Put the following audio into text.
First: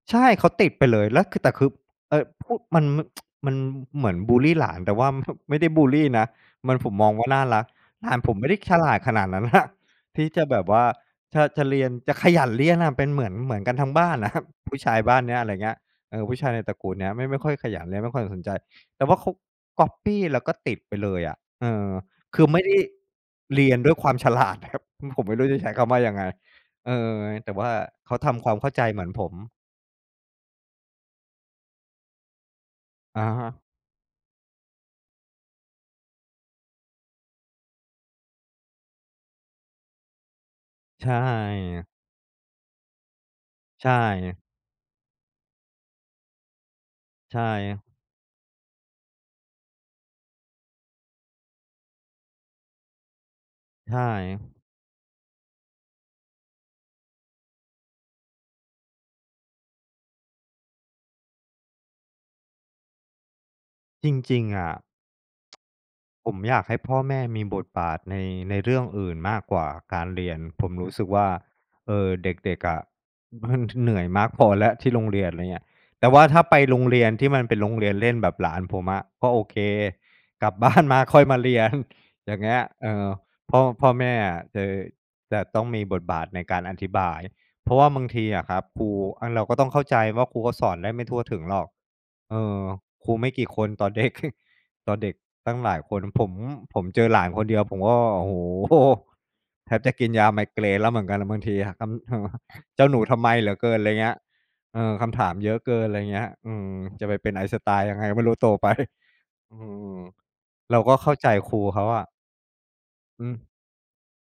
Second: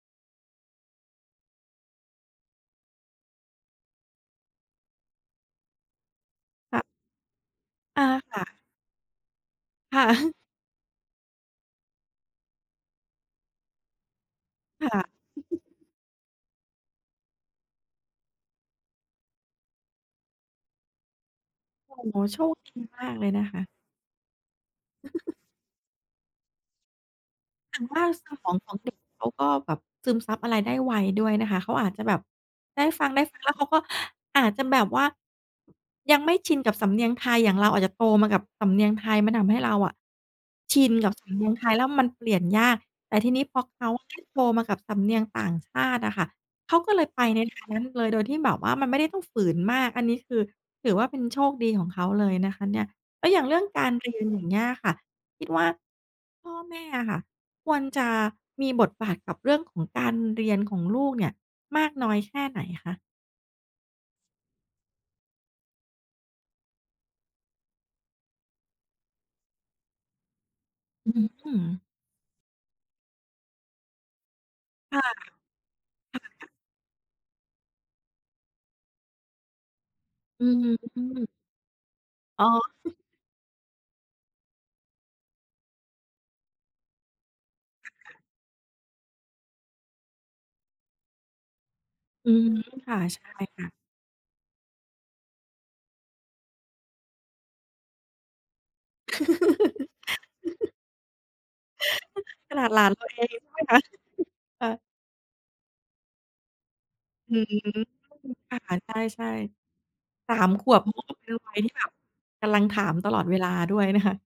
ใช่ เขาติดไปเลย แล้วคือ แต่คือ เอ่อ พูด มัน ม มันเหมือนบุลลีหลาน แต่ว่า ไม่ได้บุลลีนะ มัน ค่ะ ผมมองว่าน่ารัก อหา ลานผคม่ไม่ไะ ด้ฉลาดขนาดนั้น น่ะ ค่ะ ที่จะแบบว่าถ้าจะเรียน จะขยันเรียนน่ะเป็นเหมือน เหมือนกันทั้งบ้าน น่ะครับ ผู้คชา่ยะ บ้านเนี้ย อะไรเงี้ย เออ ผู้ชายในตระกูลเนี้ยไม่ ไม่ค่อยขยันและไม่ค่อยสนใจ แต่ว่าเขาก๊อบปี้แล้วก็ติดไปเลยอะ เออ โอ้โฮ! โคชือคไม่ไดดี้ มากเลยนะคเระ ียนด้วยความ ฉลาดน่ะครับ อือ ผมไม่รู้จะใช้คำว่ายังไง? เออ ไง แต่ว่าอย่างว่าเขาทสำคมวอางมเขข้าองใจเด็ก เหมือนเผขาม ก็แบบซึมซับอะไรได้ไวด้วยนะคะ เขาอาจจะแบบได้ฟัง ๆ อและฮ้วเะ ขาก็อาจจะแบบว่า ยังไม่ชินกับสำเนียงไทย อย่างเราอาจจะโตมากับสำเนียงไทย มันทำให้เราอะ ชินใชกับ่ สำเนียงไทยแง ล้วมันเปลี่ยนยาก แต่ทีนี้พอเขใชา่ได้ไง โตมากับสำเนียงต่างชาติอะค่ะ เขาก็เลยไปใชใน่ทาไงนัง ้นเลย โดยที่แบบว่ามันไม่ได้ต้องฝืนมาก อันนี้คือถือว่าเป็นโชคดีของเขาเลยนะคะเนี่ย แล้วอย่างเรื่องกใาชรเรียน อย่าง่ เงี้ยอะค่ะ คิดว่า พ่อแม่อะค่ะควรจะมีบทบาทกับเรื่องของการเรียนของลูกเนี่ย มากน้อยแค่ไหนคะ? จริง ๆ อะ ผมอยากให้พ่อแม่มีบทบาทใน ในเรื่องอื่นมากกว่าการเรียน ผมรู้สึกอืว่อ า ๆ หือ เออ เด็ก ๆ อะ มันเหนื่อยมากพอแล้ว ที่คโร่งเรียน อะไรเงี้ย แต่ว่าถ้าะ ไปโรงเรียนที่มันเป็นโรงเรียนเล่นแบบหลานผมอะก็โอเค อกืลับอฮบ้านมาค่อึ ยมาเรียน อย่างอ๋เอ งี้ย เออือ อ พ่อ พ่อแม่อะเจอ จะต้องมีบทบาทในการอธิบาย เพราะว่าบางทีอะครับ ครู อะ เราก็ต้องเข้าใจว่า ครูก็สอนได้ไม่ทั่วถึงหรอก อืเอม อ ค่ะ ครูใชไม่่กี่คค่นะ ต่อ เด็ก ต่อเด็กตั้งหลายคน ผม ผมเจอหลานคนเดียว ผมก็ โอ้โฮ! แทบจะกินยาไมเกรนแล้วเหมือนกันแหละบางทีอะ ทำ ทำ ม ขนาดหเจล้าานหนูตัวทเำอไมงงี้เหลดื้อวยเกินน ะ อะไรเงี้ย ค่เอะ อ คำถามเยอะเกิน อะไรเงี้ย อืม จะไปเป็อน ืม Einstein ยังไงก็ไม่รู้โต อ ไป ค่ะ ใช่ อืม ๆ 3 ขเรวาบ ก็เข้าใเปจ็นวคัรยูที่เขแบาบอะ กำลังถามตลออืดเวม ลาด้วยนะคะ